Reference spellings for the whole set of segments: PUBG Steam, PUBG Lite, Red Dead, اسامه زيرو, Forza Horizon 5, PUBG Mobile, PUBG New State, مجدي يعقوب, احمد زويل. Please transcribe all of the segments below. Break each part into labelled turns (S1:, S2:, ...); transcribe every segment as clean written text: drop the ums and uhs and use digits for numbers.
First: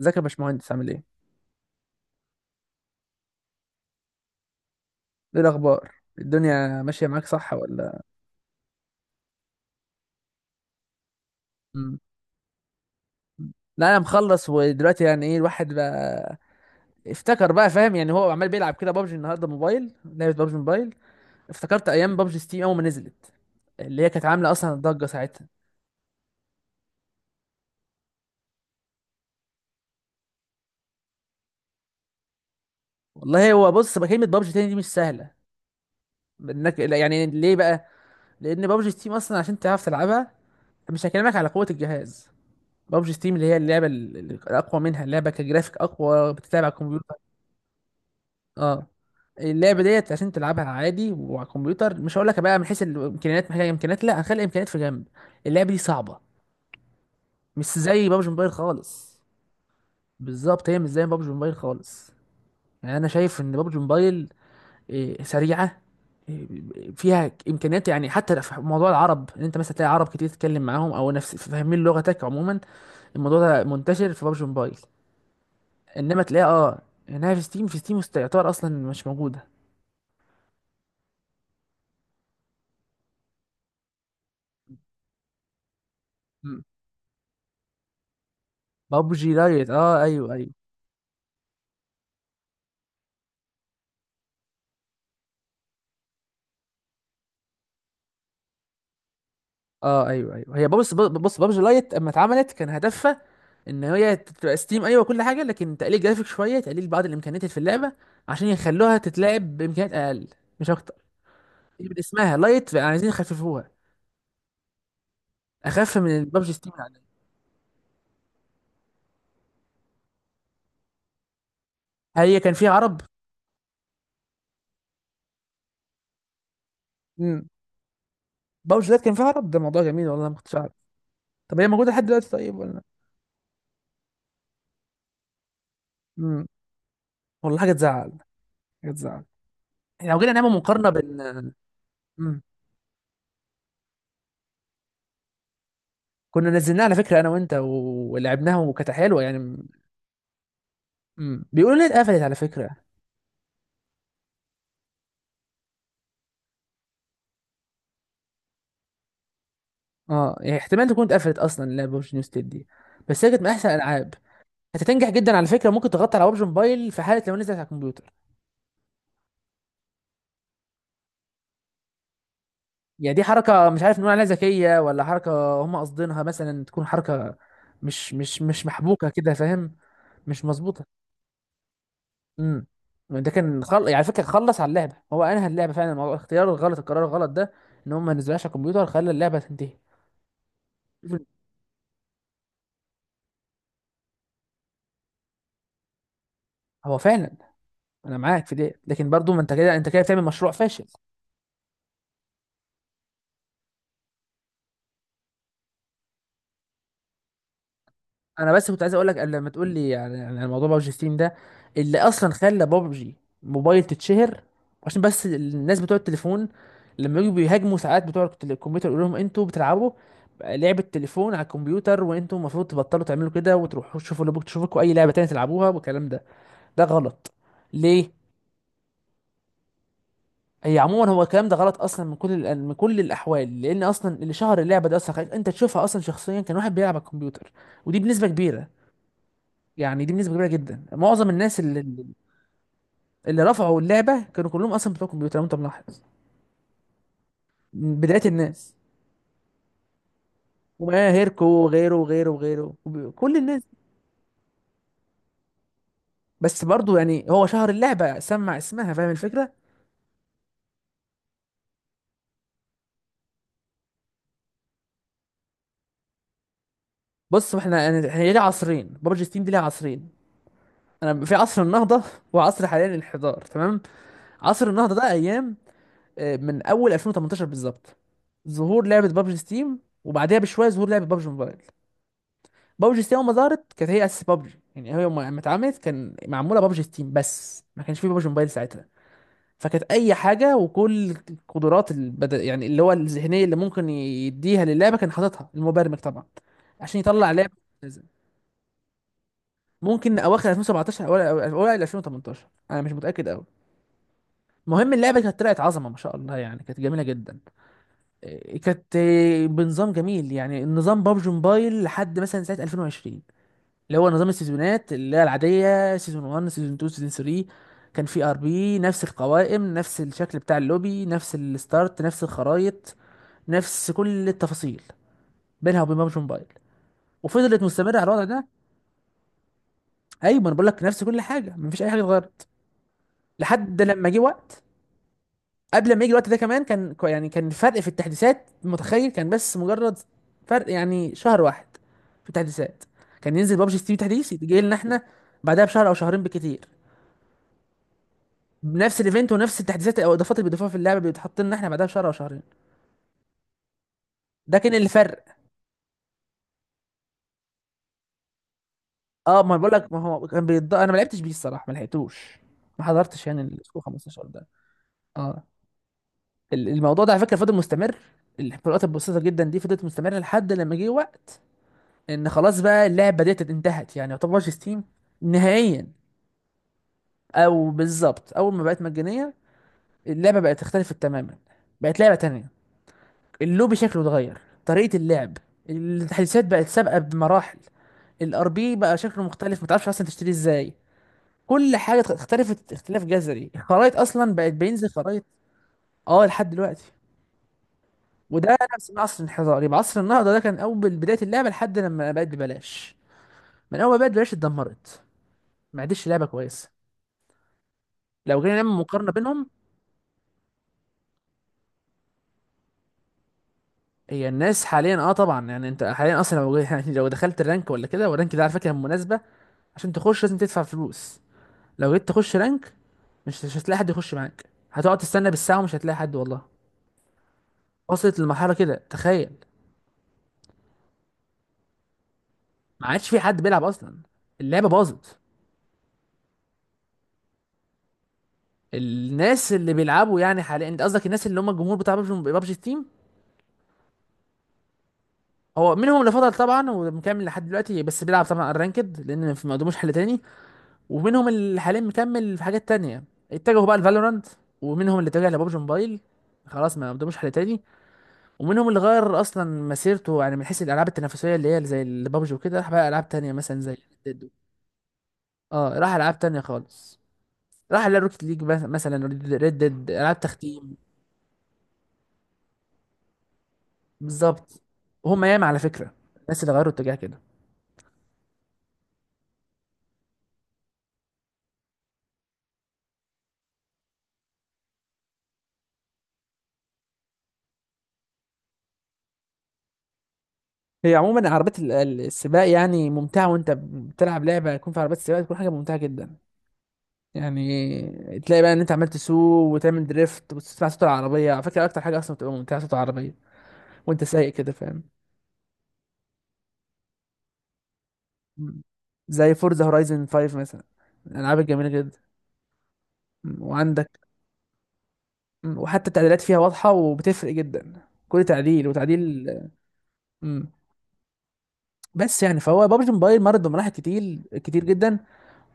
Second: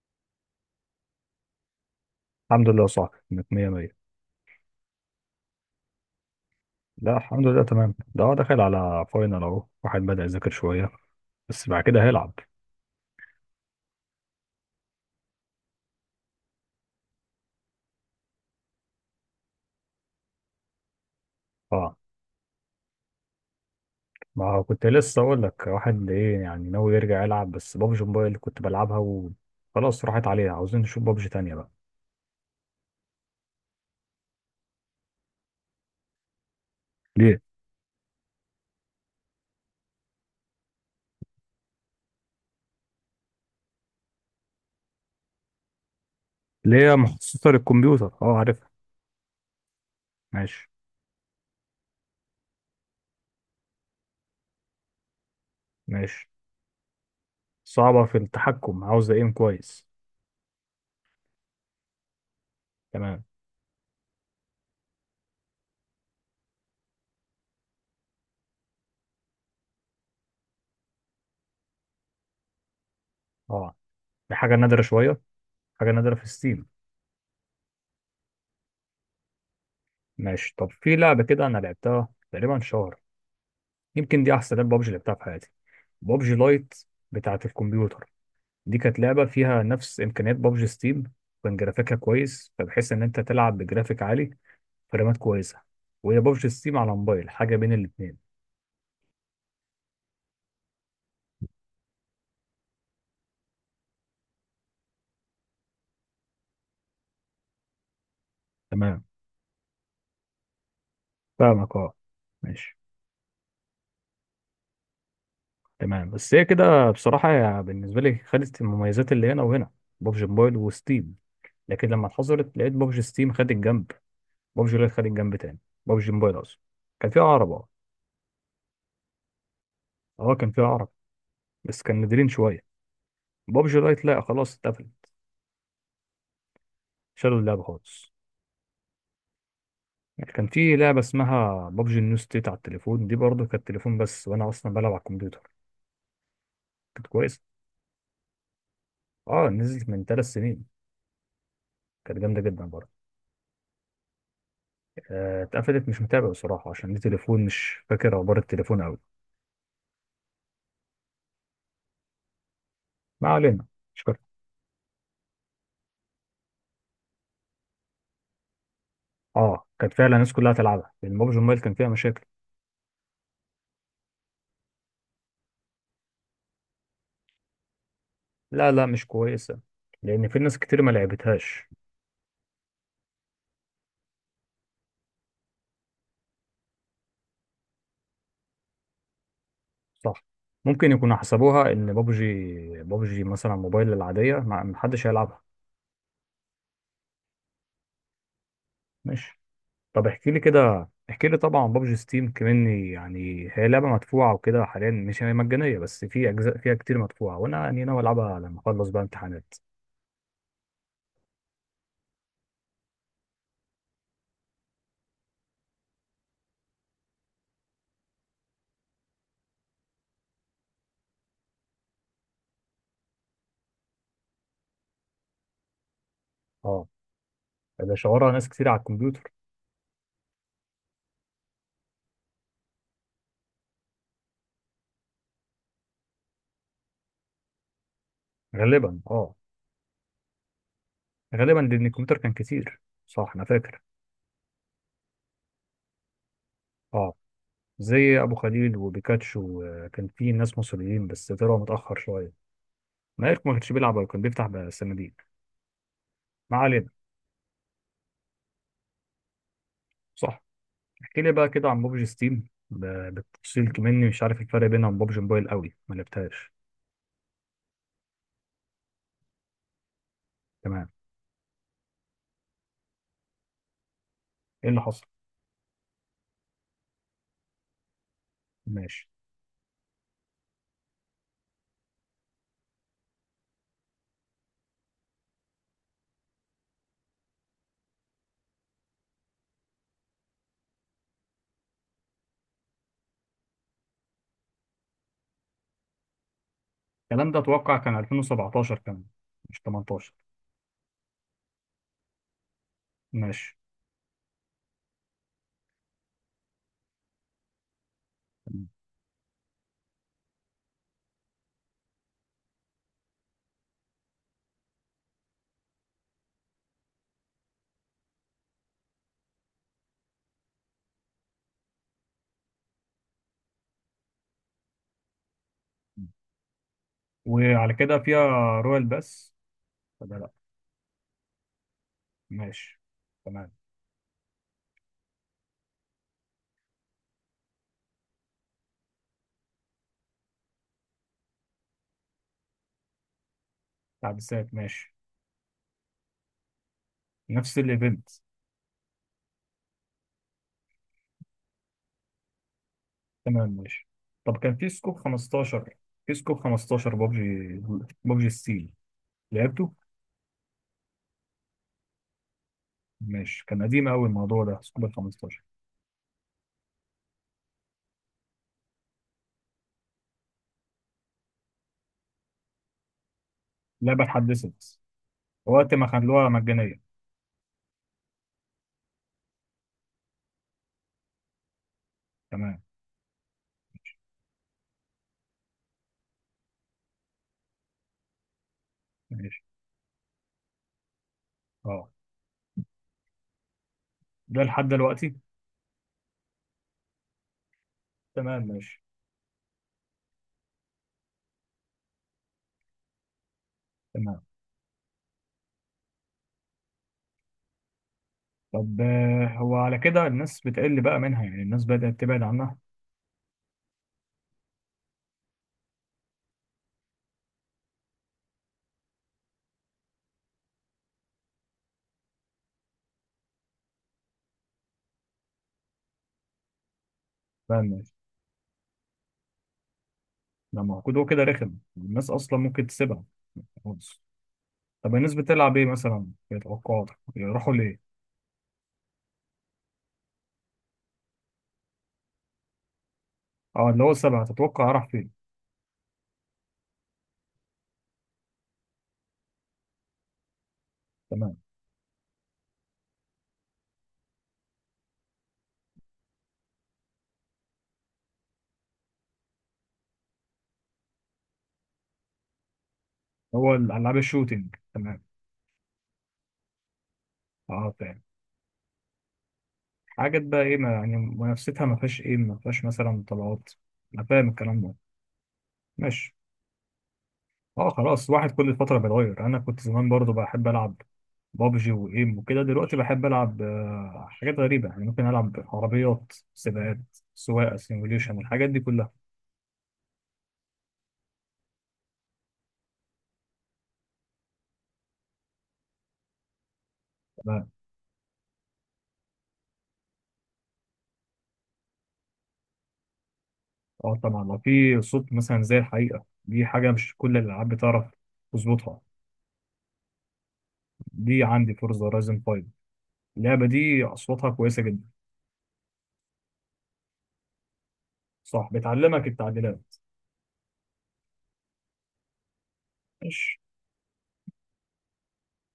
S1: ازيك يا باشمهندس، عامل ايه؟
S2: الحمد لله، صح كانت مية مية.
S1: ايه الاخبار؟ الدنيا ماشيه
S2: لا
S1: معاك
S2: الحمد
S1: صح
S2: لله تمام.
S1: ولا؟
S2: ده هو داخل على فاينل اهو، واحد بدأ يذاكر شوية بس بعد
S1: مم.
S2: كده هيلعب.
S1: لا، انا مخلص ودلوقتي، يعني ايه الواحد بقى؟ افتكر بقى فاهم، يعني هو عمال بيلعب كده بابجي النهارده، موبايل، لعبه بابجي موبايل. افتكرت
S2: طبعا.
S1: ايام بابجي ستيم اول ما نزلت، اللي هي كانت
S2: ما
S1: عامله
S2: هو
S1: اصلا
S2: كنت
S1: ضجه
S2: لسه اقول
S1: ساعتها.
S2: لك، واحد ايه يعني ناوي يرجع يلعب، بس بابجي موبايل كنت بلعبها وخلاص راحت عليها، عاوزين نشوف بابجي تانية بقى.
S1: والله هو بص بقى، كلمه بابجي تاني دي مش سهله انك لا، يعني
S2: ليه؟
S1: ليه بقى؟ لان بابجي ستيم اصلا عشان تعرف تلعبها، مش هكلمك على قوة الجهاز. بابجي ستيم اللي هي اللعبة الأقوى، منها اللعبة كجرافيك أقوى بتتلعب على
S2: ليه، يا
S1: الكمبيوتر.
S2: مخصصة للكمبيوتر؟ اه عارفها.
S1: اه، اللعبه ديت عشان تلعبها
S2: ماشي.
S1: عادي وعلى الكمبيوتر، مش هقول لك بقى من حيث الامكانيات، محتاجه امكانيات، لا هنخلي الامكانيات في جنب. اللعبه دي صعبه،
S2: ماشي.
S1: مش
S2: صعبة
S1: زي
S2: في
S1: بابجي موبايل
S2: التحكم، عاوزة
S1: خالص.
S2: ايم كويس.
S1: بالظبط، هي مش زي بابجي موبايل خالص. يعني انا
S2: تمام.
S1: شايف ان بابجي موبايل سريعه، إيه، فيها امكانيات. يعني حتى في موضوع العرب، ان انت مثلا تلاقي عرب كتير تتكلم معاهم او نفس فاهمين لغتك عموما. الموضوع ده
S2: اه.
S1: منتشر في
S2: دي
S1: بابجي
S2: حاجة
S1: موبايل.
S2: نادرة شوية، حاجة نادرة
S1: انما
S2: في
S1: تلاقي
S2: ستيم.
S1: اه انها في ستيم، في ستيم يعتبر اصلا مش موجوده.
S2: ماشي، طب في لعبة كده انا لعبتها تقريبا شهر، يمكن دي احسن لعبة بابجي لعبتها في حياتي، بابجي
S1: مم.
S2: لايت، بتاعة الكمبيوتر. دي كانت لعبة
S1: بابجي
S2: فيها
S1: لايت،
S2: نفس
S1: اه ايوه
S2: إمكانيات
S1: ايوه.
S2: بابجي ستيم. كان جرافيكها كويس، فبحيث إن أنت تلعب بجرافيك عالي، فرامات كويسة. وهي بابجي ستيم على موبايل حاجة بين الاتنين.
S1: اه ايوه ايوه، هي بص بص، بابجي لايت اما اتعملت كان هدفها ان هي تبقى ستيم، ايوه كل حاجه، لكن تقليل جرافيك شويه، تقليل بعض الامكانيات اللي في اللعبه، عشان يخلوها
S2: تمام،
S1: تتلعب بامكانيات اقل. مش اكتر.
S2: فاهمك
S1: دي
S2: أه.
S1: من اسمها لايت،
S2: ماشي،
S1: عايزين يخففوها اخف
S2: تمام.
S1: من
S2: بس هي
S1: بابجي ستيم اللي
S2: كده
S1: عليها.
S2: بصراحة، بالنسبة لي خدت المميزات اللي هنا وهنا، بابجي موبايل وستيم، لكن لما
S1: هي كان
S2: اتحصلت
S1: فيها
S2: لقيت
S1: عرب.
S2: بابجي ستيم خد الجنب، بابجي لايت خد الجنب تاني. بابجي موبايل أصلا كان فيها
S1: امم
S2: عرب أه.
S1: بابجي لايت كان فيها عرب، ده موضوع جميل والله ما
S2: أه كان
S1: كنتش
S2: فيها
S1: اعرف.
S2: عرب،
S1: طب هي
S2: بس
S1: موجوده
S2: كان
S1: لحد
S2: نادرين
S1: دلوقتي طيب
S2: شوية.
S1: ولا؟
S2: بابجي لايت لا خلاص اتقفل،
S1: امم
S2: شالوا
S1: والله
S2: اللعبة
S1: حاجه تزعل.
S2: خالص.
S1: حاجه تزعل. إحنا لو جينا
S2: يعني كان
S1: نعمل
S2: في
S1: مقارنه
S2: لعبة
S1: بين.
S2: اسمها بابجي نيو
S1: مم.
S2: ستيت على التليفون، دي برضه كانت تليفون بس وأنا أصلا بلعب على الكمبيوتر.
S1: كنا نزلناها على
S2: كانت
S1: فكره انا
S2: كويسة،
S1: وانت ولعبناها، وكانت حلوه
S2: اه
S1: يعني.
S2: نزلت من ثلاث سنين،
S1: بيقولوا انها
S2: كانت
S1: اتقفلت على
S2: جامدة جدا
S1: فكره.
S2: برضه. اتقفلت، مش متابع بصراحة عشان دي تليفون مش فاكر أخبار التليفون أوي.
S1: اه، يعني احتمال تكون اتقفلت اصلا اللعبه، ببجي نيو ستيت دي، بس
S2: ما
S1: هي كانت من
S2: علينا،
S1: احسن
S2: مش
S1: الالعاب.
S2: فاكر.
S1: هتنجح جدا على فكره، ممكن تغطي على ببجي موبايل في حاله لو نزلت على الكمبيوتر.
S2: اه كانت فعلا الناس كلها تلعبها، لأن بابجي موبايل كان فيها مشاكل.
S1: يعني دي حركه مش عارف نقول عليها ذكيه ولا حركه هم قاصدينها، مثلا تكون حركه مش
S2: لا لا، مش
S1: محبوكه كده،
S2: كويسة،
S1: فاهم؟
S2: لأن في
S1: مش
S2: ناس كتير ما
S1: مظبوطه.
S2: لعبتهاش.
S1: امم ده كان يعني على فكره خلص على اللعبه، هو انهى اللعبه فعلا موضوع الاختيار الغلط، القرار الغلط ده، ان هم ما نزلوهاش على الكمبيوتر، خلى اللعبه تنتهي.
S2: صح، ممكن يكونوا حسبوها إن بابجي، بابجي مثلا موبايل العادية ما حدش هيلعبها.
S1: هو فعلا، انا معاك في دي، لكن برضو
S2: ماشي،
S1: ما انت كده، انت كده
S2: طب
S1: بتعمل
S2: احكي لي
S1: مشروع فاشل.
S2: كده، احكي لي طبعا بابجي ستيم كمان، يعني هي لعبه مدفوعه وكده، حاليا مش هي مجانيه بس في اجزاء فيها كتير مدفوعه، وانا يعني ناوي العبها
S1: انا
S2: لما
S1: بس كنت
S2: اخلص
S1: عايز
S2: بقى
S1: اقول لك، لما
S2: امتحانات.
S1: تقول لي يعني، الموضوع بابجي ستيم ده اللي اصلا خلى بابجي موبايل تتشهر، عشان بس الناس بتوع التليفون لما يجوا بيهاجموا ساعات بتوع الكمبيوتر، يقول لهم انتوا بتلعبوا لعبة تليفون على الكمبيوتر، وانتم المفروض تبطلوا تعملوا كده وتروحوا تشوفوا اللي تشوفوا، اي لعبة تانية تلعبوها والكلام ده. ده
S2: اه.
S1: غلط.
S2: ده
S1: ليه؟
S2: شغلها ناس كتير على الكمبيوتر.
S1: هي عموما هو الكلام ده غلط اصلا من كل من كل الاحوال، لان اصلا اللي شهر اللعبه دي اصلا، خليك انت تشوفها اصلا شخصيا، كان واحد بيلعب على الكمبيوتر، ودي بنسبه كبيره.
S2: غالبا اه.
S1: يعني دي بنسبه كبيره جدا، معظم الناس
S2: غالبا
S1: اللي
S2: لان الكمبيوتر كان كتير. صح
S1: اللي
S2: انا
S1: رفعوا
S2: فاكر.
S1: اللعبه كانوا كلهم اصلا بتوع كمبيوتر، لو انت ملاحظ،
S2: اه
S1: من
S2: زي
S1: بدايه
S2: ابو
S1: الناس،
S2: خليل وبيكاتشو، وكان في ناس مصريين
S1: وما
S2: بس
S1: هيركو
S2: طلعوا
S1: وغيره
S2: متاخر
S1: وغيره
S2: شويه.
S1: وغيره كل
S2: مالك ما
S1: الناس.
S2: كانش بيلعب أو كان بيفتح بقى الصناديق. ما
S1: بس
S2: علينا،
S1: برضو يعني هو شهر اللعبه سمع اسمها، فاهم الفكره.
S2: صح. احكي لي بقى كده عن بوبجي ستيم بالتفصيل كمني، مش عارف الفرق بينها وبين بوبجي موبايل قوي، ما لعبتهاش.
S1: بص احنا يعني، احنا ليه عصرين بابجي ستيم؟ دي ليها عصرين.
S2: تمام.
S1: انا في عصر النهضه، وعصر حاليا الانحدار، تمام.
S2: ايه
S1: عصر
S2: اللي
S1: النهضه
S2: حصل؟
S1: ده ايام، من اول 2018 بالظبط، ظهور لعبه
S2: ماشي.
S1: بابجي ستيم وبعدها بشويه ظهور لعبه بابجي موبايل. بابجي ستيم اول ما ظهرت كانت هي اساس بابجي، يعني هي يوم ما اتعملت كان معموله بابجي ستيم بس، ما كانش في بابجي موبايل ساعتها. فكانت اي حاجه وكل القدرات يعني اللي هو الذهنيه اللي ممكن يديها للعبه، كان حاططها المبرمج طبعا عشان يطلع
S2: الكلام ده
S1: لعبه.
S2: اتوقع كان 2017 كمان، مش 18.
S1: ممكن اواخر 2017، اوائل 2018، انا مش متاكد قوي.
S2: ماشي.
S1: المهم اللعبه كانت طلعت عظمه ما شاء الله، يعني كانت جميله جدا.
S2: مم.
S1: كانت بنظام جميل، يعني النظام بابجي موبايل لحد مثلا سنه 2020 اللي هو نظام السيزونات، اللي هي العادية، سيزون 1، سيزون 2، سيزون 3. كان في ار بي، نفس القوائم، نفس الشكل بتاع اللوبي، نفس الستارت، نفس الخرايط، نفس كل التفاصيل بينها وبين بابجي موبايل، وفضلت
S2: وعلى
S1: مستمرة
S2: كده
S1: على
S2: فيها
S1: الوضع ده.
S2: رويال بس ولا لا؟
S1: ايوه ما انا بقول لك، نفس كل حاجة، مفيش اي حاجة اتغيرت
S2: ماشي، تمام.
S1: لحد لما جه وقت. قبل ما يجي الوقت ده كمان كان يعني كان الفرق في التحديثات، متخيل كان بس مجرد فرق يعني شهر واحد في التحديثات. كان ينزل بابجي ستيم تحديث
S2: تحديثات،
S1: يجي لنا
S2: ماشي.
S1: احنا بعدها بشهر او شهرين بالكتير،
S2: نفس الايفنت.
S1: نفس الايفنت ونفس التحديثات او الاضافات اللي بيضيفوها في اللعبه بيتحط لنا احنا بعدها بشهر او شهرين.
S2: تمام ماشي، طب كان
S1: ده
S2: في
S1: كان
S2: سكوب
S1: الفرق.
S2: 15، في سكوب 15 ببجي، ببجي ستيل.
S1: اه ما بقول
S2: لعبته.
S1: لك، ما هو كان انا ما لعبتش بيه الصراحه، ما لحقتوش. ما حضرتش يعني
S2: ماشي، كان
S1: الاسبوع
S2: قديم قوي
S1: 15
S2: الموضوع
S1: ده.
S2: ده سكوب ال 15.
S1: اه، الموضوع ده على فكره فضل مستمر. الفروقات البسيطه جدا دي فضلت مستمره لحد لما جه وقت ان خلاص بقى اللعبه ديت انتهت،
S2: لعبه
S1: يعني يعتبر
S2: اتحدثت
S1: ستيم
S2: وقت
S1: نهائيا،
S2: ما خلوها مجانية.
S1: او بالظبط اول ما بقت مجانيه اللعبه بقت اختلفت تماما، بقت لعبه تانية.
S2: تمام.
S1: اللوبي شكله اتغير، طريقة اللعب، التحديثات بقت سابقة بمراحل، الار بي بقى شكله
S2: ماشي.
S1: مختلف ما تعرفش اصلا تشتريه ازاي، كل
S2: اه.
S1: حاجة اختلفت اختلاف جذري، الخرايط اصلا
S2: ده
S1: بقت
S2: لحد
S1: بينزل
S2: دلوقتي.
S1: خرايط. اه لحد دلوقتي.
S2: تمام
S1: وده
S2: ماشي.
S1: نفس من عصر الانحدار، يبقى عصر النهضة ده كان اول بداية اللعبة لحد لما بقت ببلاش. من اول ما بقت
S2: تمام،
S1: ببلاش اتدمرت، ما عادش لعبة كويسة. لو جينا نعمل
S2: طب
S1: مقارنة بينهم.
S2: هو على كده الناس بتقل بقى منها، يعني الناس بدأت تبعد عنها.
S1: هي الناس حاليا اه طبعا، يعني انت حاليا اصلا لو يعني لو دخلت الرانك ولا كده، والرانك ده على فكرة مناسبة، عشان تخش لازم تدفع فلوس. لو جيت تخش رانك، مش هتلاقي حد يخش معاك، هتقعد تستنى بالساعة ومش هتلاقي حد والله.
S2: تمام ماشي.
S1: وصلت لمرحلة كده، تخيل.
S2: لما موجود هو كده رخم الناس أصلا ممكن
S1: ما
S2: تسيبها.
S1: عادش في حد بيلعب أصلا،
S2: خالص.
S1: اللعبة
S2: طب الناس
S1: باظت.
S2: بتلعب إيه مثلا في توقعاتك، يروحوا ليه؟
S1: الناس اللي بيلعبوا يعني حاليا، انت قصدك الناس اللي هم الجمهور بتاع ببجي تيم.
S2: اه اللي هو السبعة تتوقع راح فين.
S1: هو منهم اللي فضل طبعا ومكمل لحد دلوقتي، بس بيلعب طبعا الرانكد لان ما قدموش حل تاني. ومنهم
S2: تمام.
S1: اللي حاليا مكمل في حاجات تانية، اتجهوا بقى لفالورانت. ومنهم اللي اتجه لببجي موبايل، خلاص ما قدموش حل تاني. ومنهم اللي غير اصلا مسيرته، يعني من حيث الالعاب التنافسيه اللي هي زي البابجي وكده، راح بقى العاب تانية
S2: هو
S1: مثلا زي
S2: الألعاب
S1: Red Dead.
S2: الشوتينج. تمام.
S1: اه راح العاب تانية خالص.
S2: اه
S1: راح
S2: فاهم.
S1: لروكيت ليج مثلا، ريد ديد، العاب
S2: حاجات بقى إيه ما
S1: تختيم.
S2: يعني منافستها، ما فيهاش إيه ما فيهاش مثلا طلعات. أنا فاهم الكلام
S1: بالظبط.
S2: ده.
S1: وهم ياما على فكره
S2: ماشي.
S1: الناس اللي غيروا اتجاه كده.
S2: اه خلاص، واحد كل فترة بيتغير. انا كنت زمان برضو بحب العب بابجي وايم وكده، دلوقتي بحب العب حاجات غريبة، يعني ممكن العب عربيات سباقات، سواقة سيموليشن، الحاجات دي كلها.
S1: هي عموما عربيات السباق يعني ممتعه، وانت بتلعب لعبه يكون في عربيات سباق تكون حاجه ممتعه جدا.
S2: تمام.
S1: يعني تلاقي بقى ان انت عمال تسوق وتعمل دريفت وتسمع صوت العربيه، على فكره اكتر حاجه اصلا بتبقى ممتعه صوت العربيه
S2: اه
S1: وانت
S2: طبعا،
S1: سايق
S2: لو
S1: كده،
S2: في
S1: فاهم؟
S2: صوت مثلا زي الحقيقة، دي حاجة مش كل الالعاب بتعرف
S1: مم.
S2: تظبطها.
S1: زي فورزا هورايزن 5 مثلا،
S2: دي
S1: الالعاب
S2: عندي
S1: الجميله
S2: فورزا
S1: جدا.
S2: رايزن 5.
S1: مم.
S2: اللعبة دي
S1: وعندك.
S2: اصواتها كويسة جدا.
S1: مم. وحتى التعديلات فيها واضحه وبتفرق جدا، كل
S2: صح
S1: تعديل
S2: بتعلمك
S1: وتعديل.
S2: التعديلات.
S1: مم. بس يعني فهو بابجي موبايل
S2: ماشي.
S1: مرت بمراحل كتير كتير جدا.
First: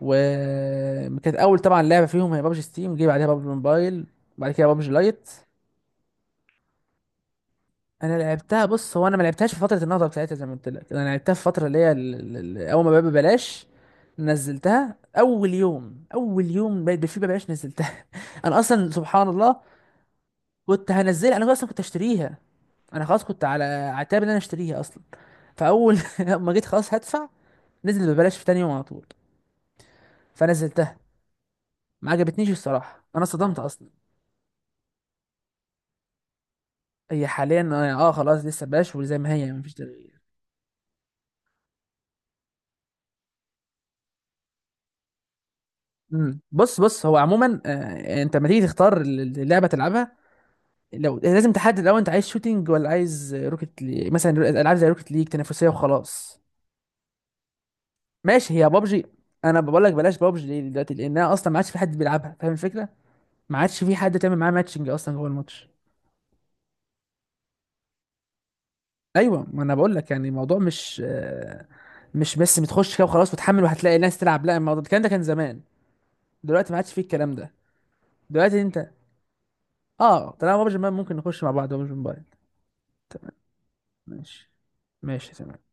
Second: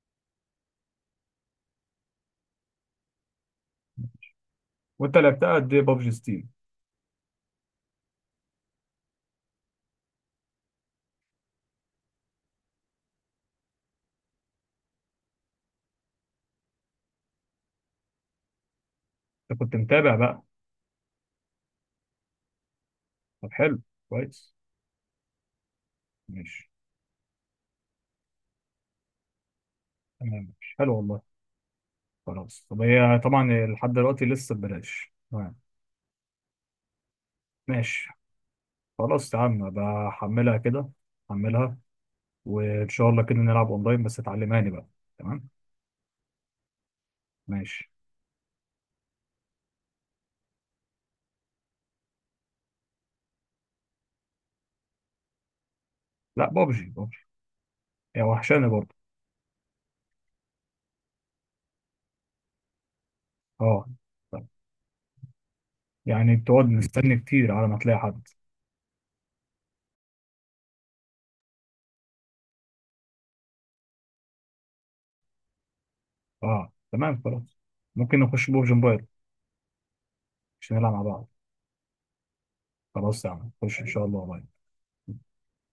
S1: وكانت اول طبعا لعبه فيهم هي بابجي ستيم، جه بعدها بابجي موبايل، وبعد كده بابجي
S2: وانت
S1: لايت.
S2: لعبتها قد ايه بابجي ستيم؟
S1: انا لعبتها بص، هو انا ما لعبتهاش في فتره النهضه بتاعتها زي ما قلت لك، انا لعبتها في فتره اللي هي اول ما بقى ببلاش. نزلتها اول يوم، اول يوم بقت بفي ببلاش نزلتها. انا اصلا سبحان الله
S2: انت كنت متابع بقى؟
S1: كنت هنزلها، انا اصلا كنت اشتريها، انا خلاص كنت
S2: طب
S1: على
S2: حلو.
S1: عتاب ان انا
S2: كويس.
S1: اشتريها اصلا. فاول لما جيت
S2: ماشي
S1: خلاص هدفع، نزل ببلاش في تاني يوم على طول،
S2: تمام. ماشي،
S1: فنزلتها.
S2: حلو والله.
S1: ما عجبتنيش
S2: خلاص، طب
S1: الصراحه،
S2: هي
S1: انا صدمت
S2: طبعا
S1: اصلا.
S2: لحد دلوقتي لسه ببلاش؟ تمام
S1: هي حاليا
S2: ماشي.
S1: خلاص لسه ببلاش، وزي ما
S2: خلاص يا
S1: هي
S2: عم
S1: مفيش تغيير.
S2: بحملها كده، حملها، وان شاء الله كده نلعب اونلاين بس تعلمهاني بقى. تمام
S1: بص بص، هو عموما
S2: ماشي.
S1: انت لما تيجي تختار اللعبه تلعبها، لو لازم تحدد الاول انت عايز شوتينج ولا عايز مثلا العاب زي روكت ليج تنافسيه وخلاص.
S2: لا بابجي، بابجي هي
S1: ماشي
S2: وحشاني
S1: هي
S2: برضه.
S1: بابجي. انا بقول لك بلاش بابجي ليه دلوقتي؟ لانها اصلا ما عادش في حد بيلعبها، فاهم الفكره؟ ما عادش
S2: اه.
S1: في حد تعمل
S2: طب،
S1: معاه ماتشنج اصلا جوه الماتش.
S2: يعني بتقعد مستني كتير على ما تلاقي حد؟
S1: ايوه ما انا بقول لك، يعني الموضوع مش مش بس بتخش كده وخلاص وتحمل وهتلاقي ناس تلعب، لا الموضوع الكلام ده كان زمان، دلوقتي
S2: اه
S1: ما عادش فيه
S2: تمام
S1: الكلام ده.
S2: خلاص. ممكن نخش
S1: دلوقتي
S2: بابجي
S1: انت،
S2: موبايل
S1: اه طالما بابجي
S2: عشان
S1: موبايل
S2: نلعب مع
S1: ممكن
S2: بعض.
S1: نخش مع بعض بابجي موبايل.
S2: خلاص يا عم نخش ان شاء الله.
S1: ماشي. ماشي تمام.